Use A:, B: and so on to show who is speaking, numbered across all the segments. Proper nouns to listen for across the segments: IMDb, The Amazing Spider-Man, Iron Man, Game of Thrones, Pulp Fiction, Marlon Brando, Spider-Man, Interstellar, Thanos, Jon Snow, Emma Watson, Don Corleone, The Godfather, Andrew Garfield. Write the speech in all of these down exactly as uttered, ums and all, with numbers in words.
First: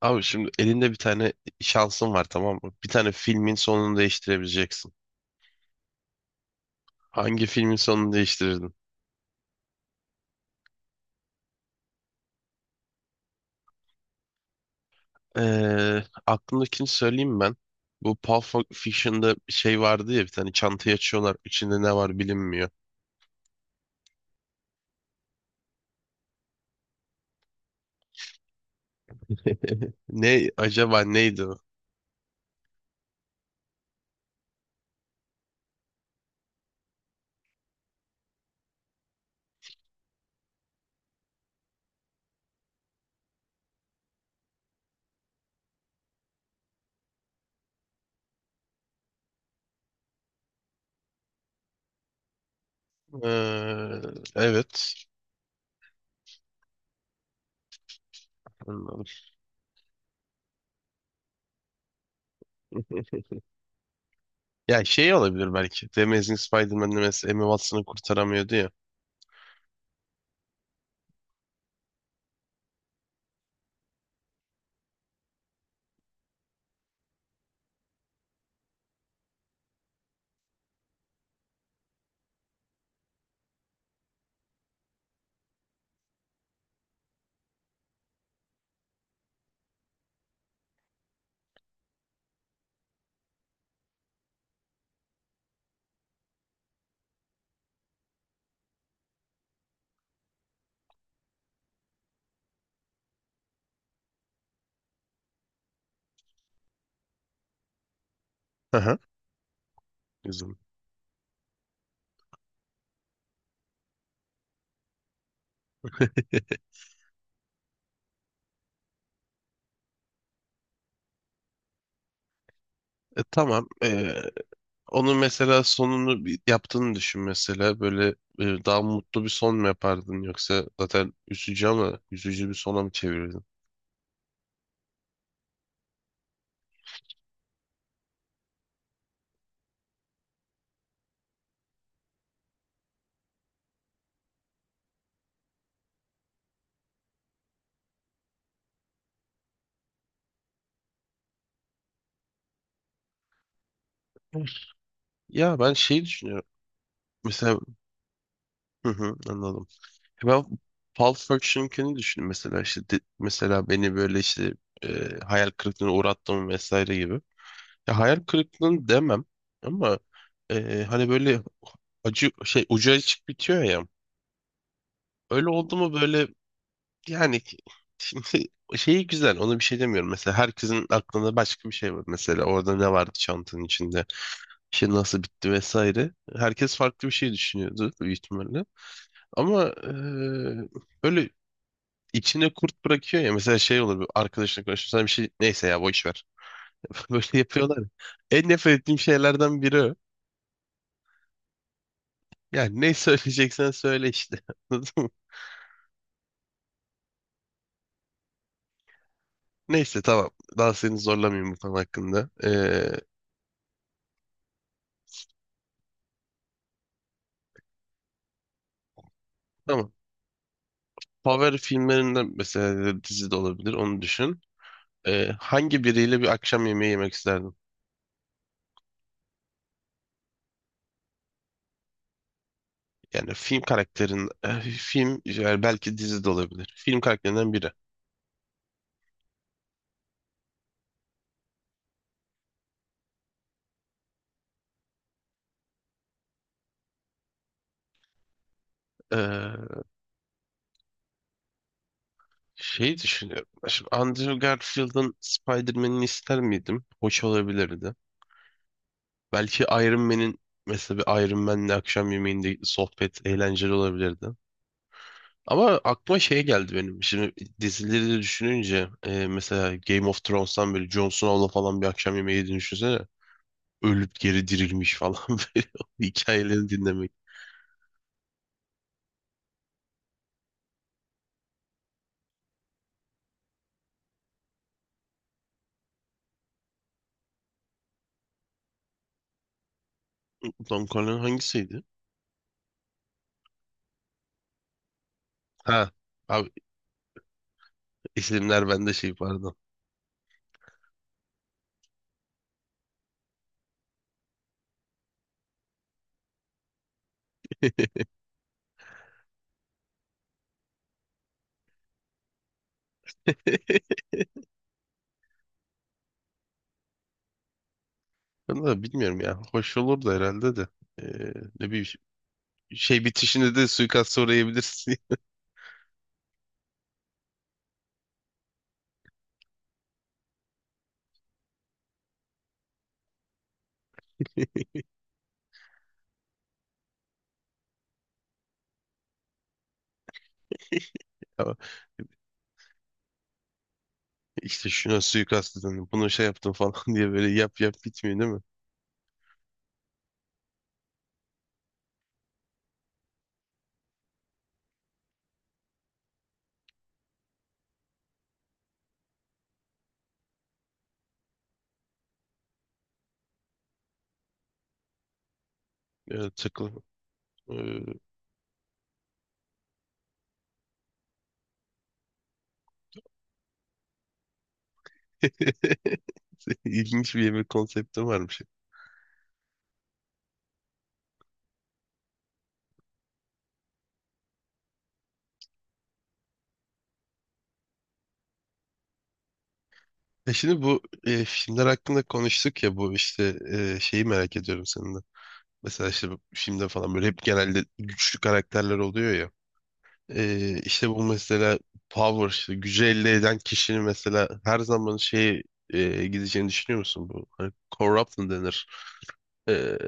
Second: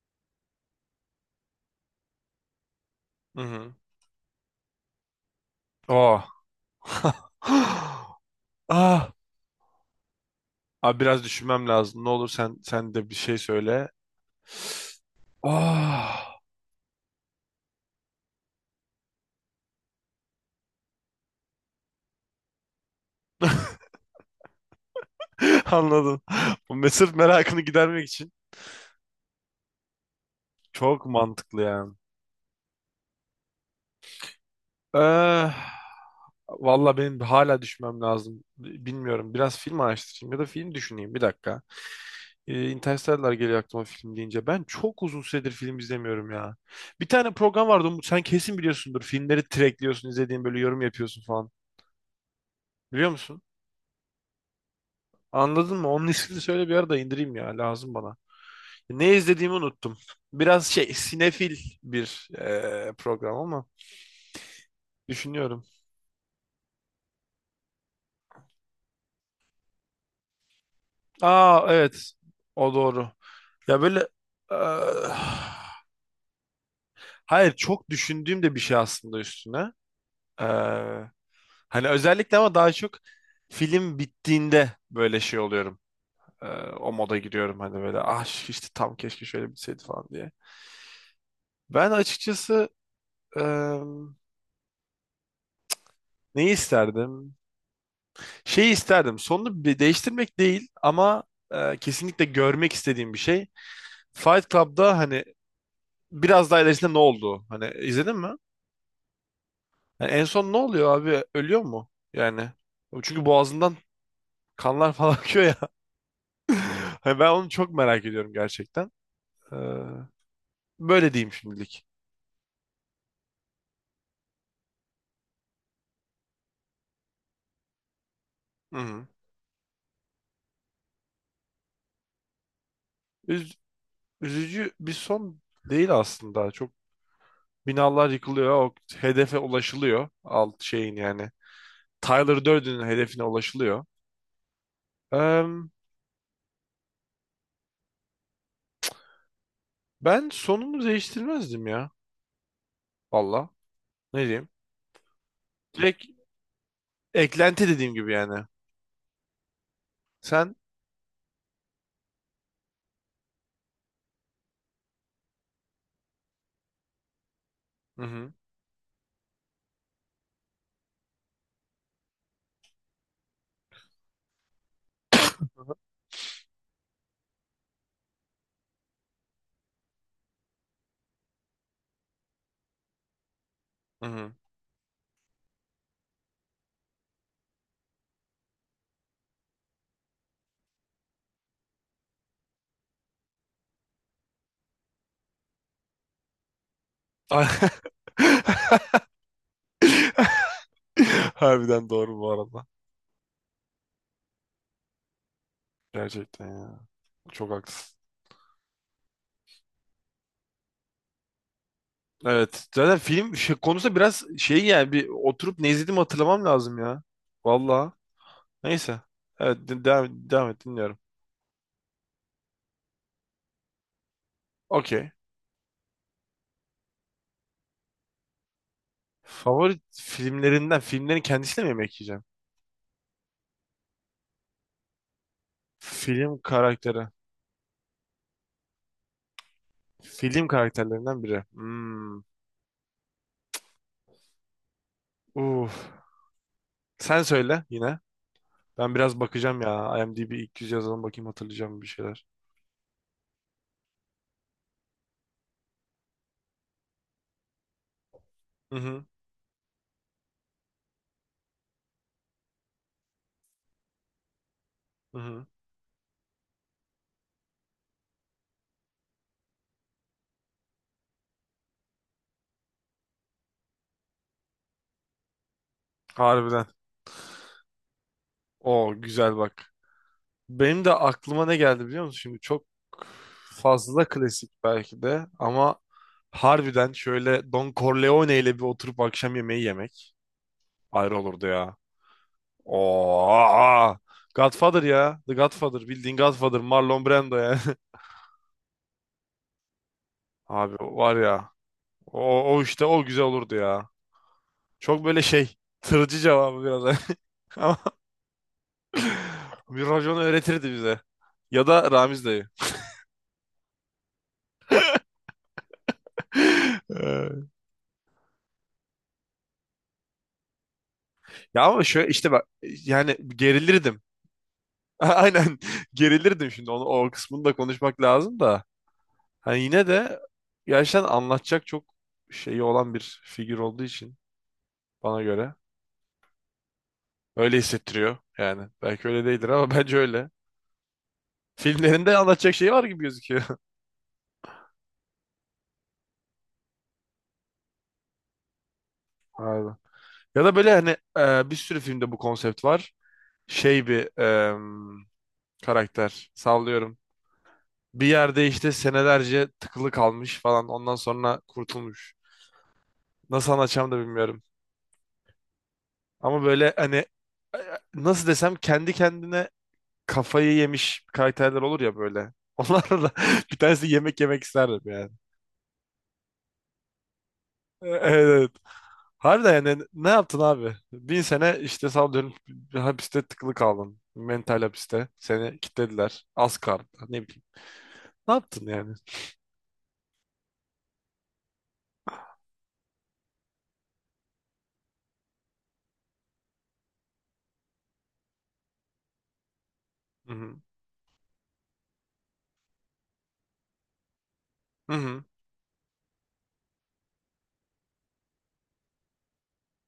A: Abi şimdi elinde bir tane şansın var, tamam mı? Bir tane
B: Hı
A: filmin
B: hı.
A: sonunu değiştirebileceksin.
B: Oh.
A: Hangi filmin sonunu değiştirirdin?
B: Ah. Abi biraz düşünmem lazım. Ne olur sen sen de bir şey söyle.
A: Ee,
B: Ah.
A: aklımdakini söyleyeyim ben. Bu Pulp Fiction'da bir şey vardı ya, bir tane çantayı açıyorlar. İçinde ne var bilinmiyor.
B: Anladım. Bu me- merakını gidermek için.
A: Ne acaba,
B: Çok
A: neydi o?
B: mantıklı yani. Eh, Valla benim hala düşünmem lazım. Bilmiyorum. Biraz film araştırayım ya da film düşüneyim. Bir dakika. Ee, Interstellar geliyor aklıma film deyince. Ben çok uzun süredir film izlemiyorum ya. Bir tane program vardı Umut. Sen kesin biliyorsundur. Filmleri trackliyorsun, izlediğin böyle yorum yapıyorsun falan. Biliyor musun?
A: Ee, evet.
B: Anladın mı? Onun ismini söyle bir ara da indireyim ya. Lazım bana.
A: Anladım.
B: Ne izlediğimi unuttum. Biraz şey sinefil bir eee, program ama
A: Ya şey olabilir
B: düşünüyorum.
A: belki. The Amazing Spider-Man'de mesela Emma Watson'ı kurtaramıyordu ya.
B: Aa evet. O doğru. Ya böyle eee, hayır çok düşündüğüm de bir şey aslında üstüne. Eee, Hani özellikle ama daha çok film bittiğinde böyle şey oluyorum. Eee, O moda giriyorum hani böyle ah işte tam keşke şöyle bitseydi falan diye. Ben açıkçası eee, neyi isterdim? Şeyi isterdim. Sonunu bir değiştirmek değil ama e, kesinlikle görmek istediğim bir şey. Fight Club'da hani biraz daha ilerisinde ne oldu? Hani izledin mi?
A: Hı hı.
B: Yani en son
A: Güzel.
B: ne oluyor abi? Ölüyor mu? Yani çünkü boğazından kanlar falan akıyor ya. Hani ben onu çok merak ediyorum gerçekten. Ee, Böyle diyeyim şimdilik.
A: E, tamam. Ee, Onun mesela sonunu bir- yaptığını düşün mesela, böyle e,
B: Hı
A: daha
B: hı.
A: mutlu bir son mu yapardın, yoksa zaten üzücü ama üzücü bir sona mı çevirirdin?
B: Üz- Üzücü bir son değil aslında. Çok binalar yıkılıyor. O hedefe ulaşılıyor. Alt şeyin yani. Tyler Durden'in hedefine ulaşılıyor. Em, Ben sonunu değiştirmezdim ya. Valla. Ne diyeyim?
A: Ya ben şey
B: Direkt
A: düşünüyorum. Mesela
B: eklenti dediğim gibi yani.
A: hı hı, anladım. Ben
B: Sen?
A: Pulp Fiction'ınkini düşündüm mesela, işte de- mesela beni böyle işte e, hayal kırıklığına uğrattım vesaire gibi. Ya
B: Hı
A: hayal
B: hı.
A: kırıklığını demem ama e, hani böyle acı şey, ucu açık bitiyor ya. Öyle oldu mu böyle. Yani şimdi şeyi güzel, ona bir şey demiyorum. Mesela herkesin aklında başka bir şey var. Mesela orada ne vardı çantanın içinde?
B: Hı hı.
A: Şey nasıl bitti vesaire. Herkes farklı bir şey düşünüyordu büyük ihtimalle. Ama eee, böyle içine kurt bırakıyor ya. Mesela şey olur, bir arkadaşına konuşuyor, sana bir şey, neyse ya, boş ver. Böyle yapıyorlar ya. En nefret ettiğim şeylerden biri o.
B: Harbiden doğru bu arada.
A: Yani ne söyleyeceksen söyle işte. Anladın mı?
B: Gerçekten ya. Çok haklısın.
A: Neyse tamam. Daha seni zorlamayayım bu konu hakkında.
B: Evet. Zaten
A: Eee,
B: film şey, konusu biraz şey yani bir oturup ne izlediğimi hatırlamam lazım ya. Valla. Neyse. Evet de-
A: tamam.
B: devam, devam et dinliyorum.
A: Favori filmlerinden, mesela dizi de olabilir, onu düşün.
B: Okey.
A: Ee, hangi biriyle bir akşam yemeği yemek isterdin?
B: Favori filmlerinden filmlerin kendisiyle mi yemek yiyeceğim?
A: Yani film karakterin, e, film, yani belki dizi de
B: Film
A: olabilir. Film
B: karakteri.
A: karakterinden biri.
B: Film karakterlerinden biri. Hmm. Uf. Sen söyle yine. Ben biraz bakacağım
A: Ee,
B: ya. IMDb ilk yüz yazalım bakayım hatırlayacağım bir şeyler.
A: Şey düşünüyorum. Şimdi Andrew Garfield'ın Spider-Man'ini ister miydim? Hoş olabilirdi.
B: Hı hı.
A: Belki Iron Man'in, mesela bir Iron Man'le akşam yemeğinde sohbet eğlenceli olabilirdi.
B: Hı hı.
A: Ama aklıma şey geldi benim. Şimdi dizileri de düşününce e, mesela Game of Thrones'tan böyle Jon Snow'la falan bir akşam yemeği yediğini düşünsene. Ölüp geri dirilmiş falan böyle, o
B: Harbiden.
A: hikayelerini dinlemek.
B: O güzel bak. Benim de aklıma ne geldi biliyor musun? Şimdi çok fazla klasik belki de ama harbiden şöyle Don Corleone ile bir oturup akşam yemeği yemek
A: Don
B: ayrı
A: Corleone
B: olurdu ya.
A: hangisiydi?
B: Oo. Godfather ya. The Godfather.
A: Ha.
B: Bildiğin
A: Abi
B: Godfather. Marlon Brando yani.
A: isimler bende şey, pardon.
B: Abi var ya. O, o işte o güzel olurdu ya. Çok böyle şey tırcı cevabı biraz. Ama bir racon öğretirdi bize. Ya da Ramiz dayı. Ee,
A: Ben de bilmiyorum ya. Hoş olur da herhalde de. E,
B: Ya
A: ne,
B: ama
A: bir
B: şöyle işte bak
A: şey
B: yani
A: bitişinde de
B: gerilirdim.
A: suikast uğrayabilirsin.
B: Aynen gerilirdim şimdi onu o kısmını da konuşmak lazım da. Hani yine de gerçekten anlatacak çok şeyi olan bir figür olduğu için bana göre öyle hissettiriyor yani. Belki öyle değildir ama bence öyle.
A: Ya
B: Filmlerinde anlatacak şey var gibi gözüküyor.
A: işte şuna suikast edin, bunu şey yaptım falan diye böyle yap yap bitmiyor değil mi?
B: Abi. Ya da böyle hani e, bir sürü filmde bu konsept var. Şey bir e, karakter sallıyorum. Bir yerde işte senelerce tıkılı kalmış falan ondan sonra kurtulmuş. Nasıl anlatacağımı da bilmiyorum.
A: Ya
B: Ama böyle
A: takıl.
B: hani e,
A: Ee,
B: nasıl desem kendi kendine kafayı yemiş karakterler olur ya böyle. Onlarla da bir tanesi yemek yemek isterdim yani.
A: İlginç bir yemek
B: Evet,
A: konsepti varmış.
B: evet. Harbiden yani ne yaptın abi? Bin sene işte sallıyorum bir hapiste tıkılı kaldın. Mental hapiste. Seni kilitlediler. Az kaldı. Ne bileyim. Ne yaptın yani?
A: Ya şimdi bu e, filmler hakkında konuştuk ya, bu işte e, şeyi merak ediyorum senin de. Mesela işte bu filmde falan böyle hep genelde güçlü karakterler oluyor ya.
B: Hı hı.
A: E, işte bu mesela power, işte gücü elde eden kişinin mesela her
B: Hı
A: zaman
B: hı.
A: şey gideceğini düşünüyor musun bu? Hani corruption denir. E,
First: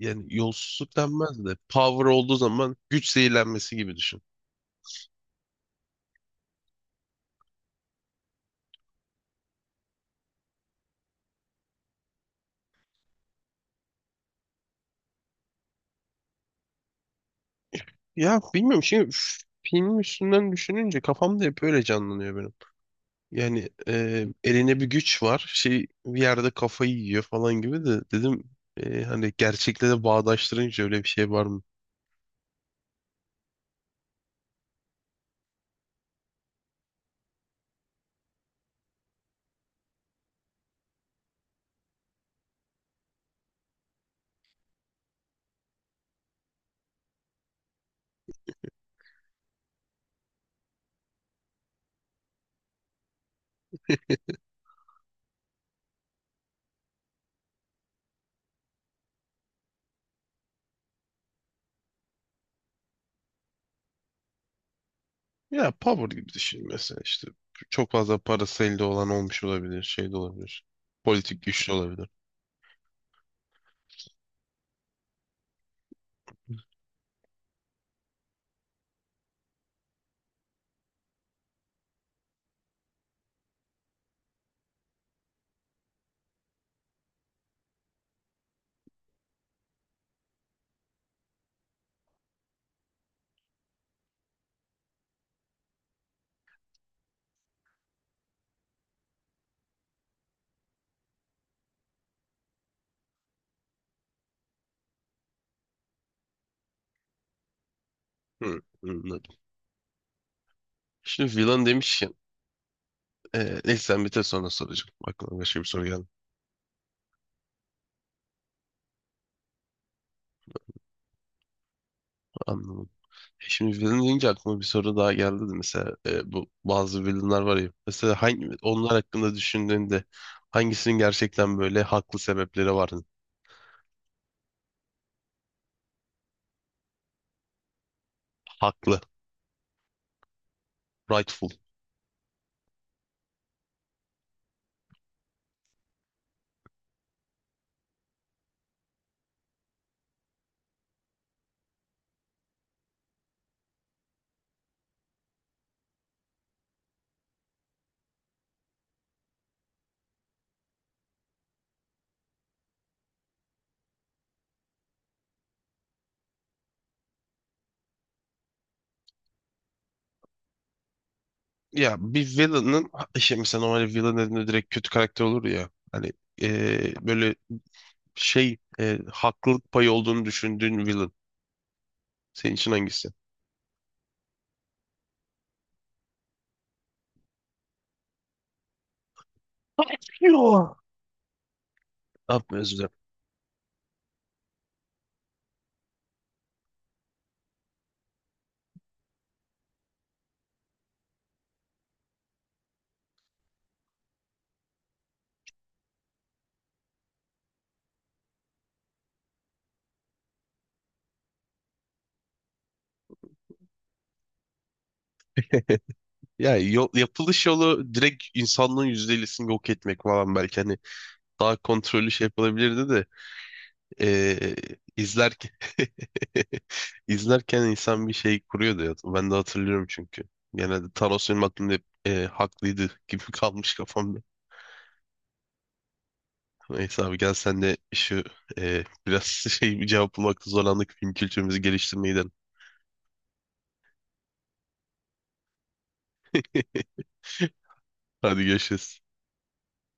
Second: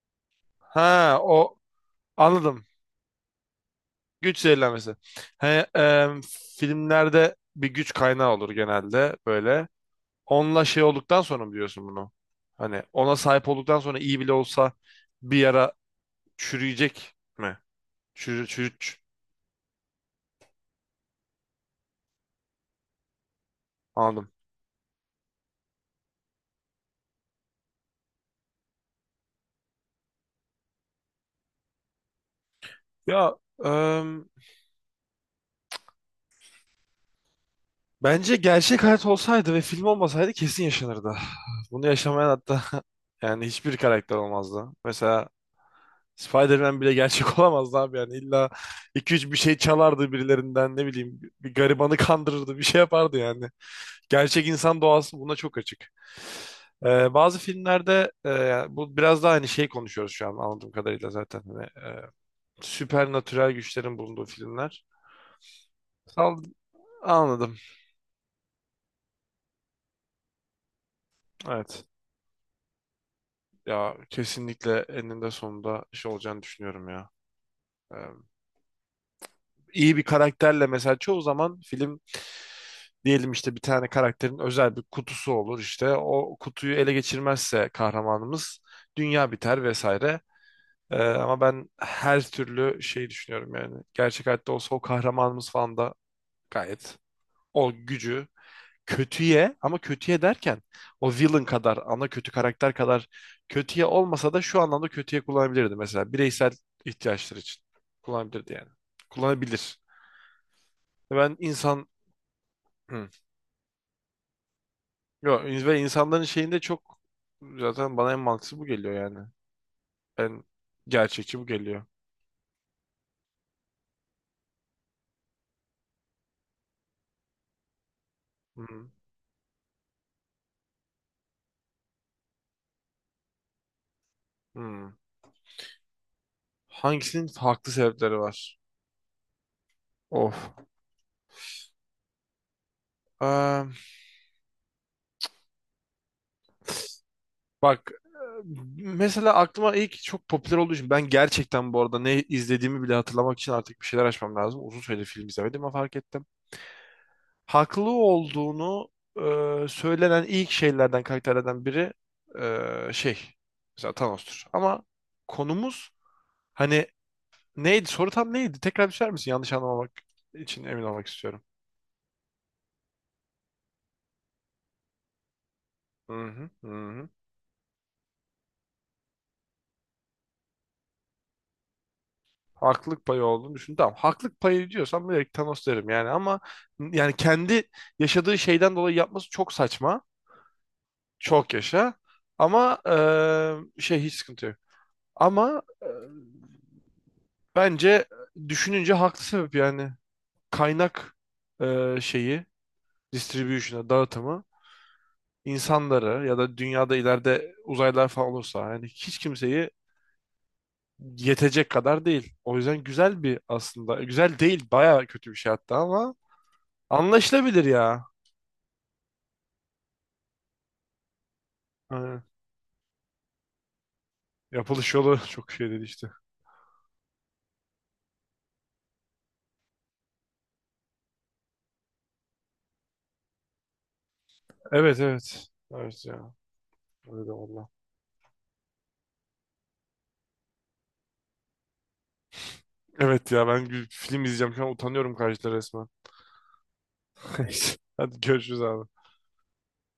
A: yani yolsuzluk
B: Ha
A: denmez de
B: o
A: power olduğu
B: anladım.
A: zaman, güç zehirlenmesi gibi düşün.
B: Güç zehirlenmesi. He, e, Filmlerde bir güç kaynağı olur genelde böyle. Onunla şey olduktan sonra mı diyorsun bunu? Hani ona sahip olduktan sonra iyi bile olsa bir yara çürüyecek mi?
A: Ya
B: Çürü, çürü,
A: bilmiyorum,
B: çü-
A: şimdi f- film üstünden düşününce kafamda hep öyle canlanıyor benim. Yani e,
B: Anladım.
A: eline bir güç var. Şey, bir yerde kafayı yiyor falan gibi de dedim e, hani gerçekle de bağdaştırınca öyle bir şey var mı?
B: Ya e, bence gerçek hayat olsaydı ve film olmasaydı kesin yaşanırdı. Bunu yaşamayan hatta yani hiçbir karakter olmazdı. Mesela Spider-Man bile gerçek olamazdı abi yani illa iki üç bir şey çalardı birilerinden ne bileyim bir garibanı kandırırdı bir şey yapardı yani. Gerçek insan doğası buna çok açık. Ee, bazı filmlerde e, yani bu biraz daha hani şey konuşuyoruz şu an anladığım kadarıyla zaten hani, e, süpernatürel güçlerin bulunduğu filmler.
A: Ya power gibi
B: Sal-
A: düşün mesela, işte
B: Anladım.
A: çok fazla parası elde olan olmuş olabilir, şey de olabilir. Politik güçlü
B: Evet.
A: olabilir.
B: Ya kesinlikle eninde sonunda şey olacağını düşünüyorum ya. Ee, iyi bir karakterle mesela çoğu zaman film diyelim işte bir tane karakterin özel bir kutusu olur işte o kutuyu ele geçirmezse kahramanımız dünya biter vesaire. Ee, ama ben her türlü şeyi düşünüyorum yani. Gerçek hayatta olsa o kahramanımız falan da gayet o gücü kötüye ama kötüye derken o villain kadar ana kötü karakter kadar kötüye olmasa da şu anlamda kötüye kullanabilirdi mesela bireysel ihtiyaçları için kullanabilirdi
A: Hı,
B: yani.
A: anladım.
B: Kullanabilir. Ben
A: Şimdi villain
B: insan.
A: demişken
B: Hı.
A: e, neyse, sen bitir sonra soracağım. Aklıma
B: Yo,
A: başka bir
B: ve
A: soru geldi.
B: insanların şeyinde çok zaten bana en mantıklı bu geliyor yani. En gerçekçi bu geliyor.
A: Anlamadım. Şimdi villain deyince aklıma bir soru daha geldi de, mesela e, bu bazı villainlar var ya, mesela hangi,
B: Hı.
A: onlar hakkında düşündüğünde hangisinin gerçekten böyle haklı sebepleri var?
B: Hı. Hangisinin farklı sebepleri var?
A: Haklı,
B: Of.
A: rightful.
B: Eee, Bak e, mesela aklıma ilk çok popüler olduğu için ben gerçekten bu arada ne izlediğimi bile hatırlamak için artık bir şeyler açmam lazım. Uzun süredir film izlemedim ama fark ettim. Haklı olduğunu e, söylenen ilk şeylerden karakterlerden biri e, şey mesela Thanos'tur. Ama konumuz hani neydi, soru tam neydi? Tekrar düşer misin? Yanlış anlamamak için emin olmak istiyorum.
A: Ya bir villain'ın, işte mesela normal villain dediğinde direkt kötü karakter olur ya hani,
B: Hı hı, hı
A: e,
B: hı.
A: böyle şey e, haklılık payı olduğunu düşündüğün villain senin için
B: Haklılık
A: hangisi?
B: payı olduğunu düşün. Tamam haklılık payı diyorsam direkt Thanos derim yani ama yani kendi yaşadığı şeyden dolayı yapması çok saçma.
A: Yo.
B: Çok yaşa.
A: Yapma, özür
B: Ama
A: dilerim.
B: eee, şey hiç sıkıntı yok. Ama eee, bence düşününce haklı sebep yani. Kaynak eee, şeyi, distribution'a, dağıtımı insanları ya da dünyada ileride uzaylılar falan olursa yani hiç kimseyi yetecek kadar değil. O yüzden güzel bir aslında. Güzel değil, bayağı kötü bir şey hatta ama
A: Ya yol, yapılış
B: anlaşılabilir
A: yolu
B: ya.
A: direkt insanlığın yüzde ellisini yok etmek falan, belki hani daha kontrollü
B: Aynen.
A: şey yapılabilirdi de. Ee,
B: Yapılış yolu
A: izlerken
B: çok şey dedi işte.
A: izlerken insan bir şey kuruyordu ya. Ben de hatırlıyorum çünkü. Genelde Thanos benim aklımda hep, e, haklıydı gibi kalmış kafamda.
B: Evet, evet. Evet ya.
A: Neyse abi,
B: Öyle de
A: gel sen
B: valla.
A: de şu e, biraz şey, bir cevap bulmakta zorlandık, film kültürümüzü geliştirmeye gidelim.
B: Evet ya ben gü- film izleyeceğim. Şu an utanıyorum karşıda resmen. Hadi
A: Hadi
B: görüşürüz
A: görüşürüz.
B: abi.